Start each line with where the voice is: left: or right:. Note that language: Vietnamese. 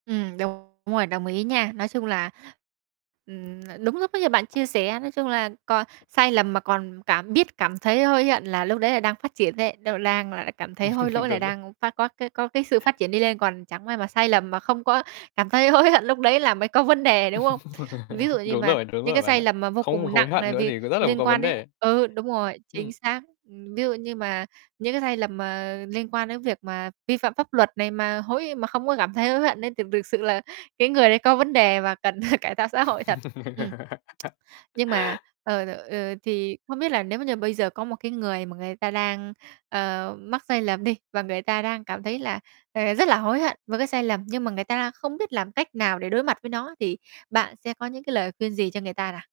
right: Ừm, đúng rồi, đồng ý nha. Nói chung là, ừm, là đúng lúc ấy như bạn chia sẻ, nói chung là cò sai lầm mà còn cảm biết cảm thấy hối hận là lúc đấy là đang phát triển ấy, đâu lang là cảm thấy hối lỗi là
left: Đúng rồi.
right: đang phát có cái có cái sự phát triển đi lên, còn chẳng may mà sai lầm mà không có cảm thấy hối hận lúc đấy là mới có vấn đề, đúng không? Ví dụ như
left: Đúng
right: mà
left: rồi, đúng
right: những
left: rồi
right: cái
left: bạn
right: sai
left: ạ.
right: lầm mà vô
left: Không
right: cùng
left: hối
right: nặng
left: hận
right: này
left: nữa
right: vì
left: thì có rất là
right: liên
left: có
right: quan
left: vấn
right: đến
left: đề.
right: ừ, đúng rồi, chính
left: Ừm.
right: xác ừm, ví dụ như mà những cái sai lầm mà liên quan đến việc mà vi phạm pháp luật này mà hối mà không có cảm thấy hối hận ấy thì thực sự là cái người đấy có vấn đề mà cần cải thạo xã hội thật. Ừm. Nhưng mà, ờ, t ờ, thì không biết là nếu mà như bây giờ có một cái người mà người ta đang, ờ, mắc sai lầm đi, và người ta đang cảm thấy là, ờ, rất là hối hận với cái sai lầm nhưng mà người ta đang không biết làm cách nào để đối mặt với nó thì bạn sẽ có những cái lời khuyên gì cho người ta nào?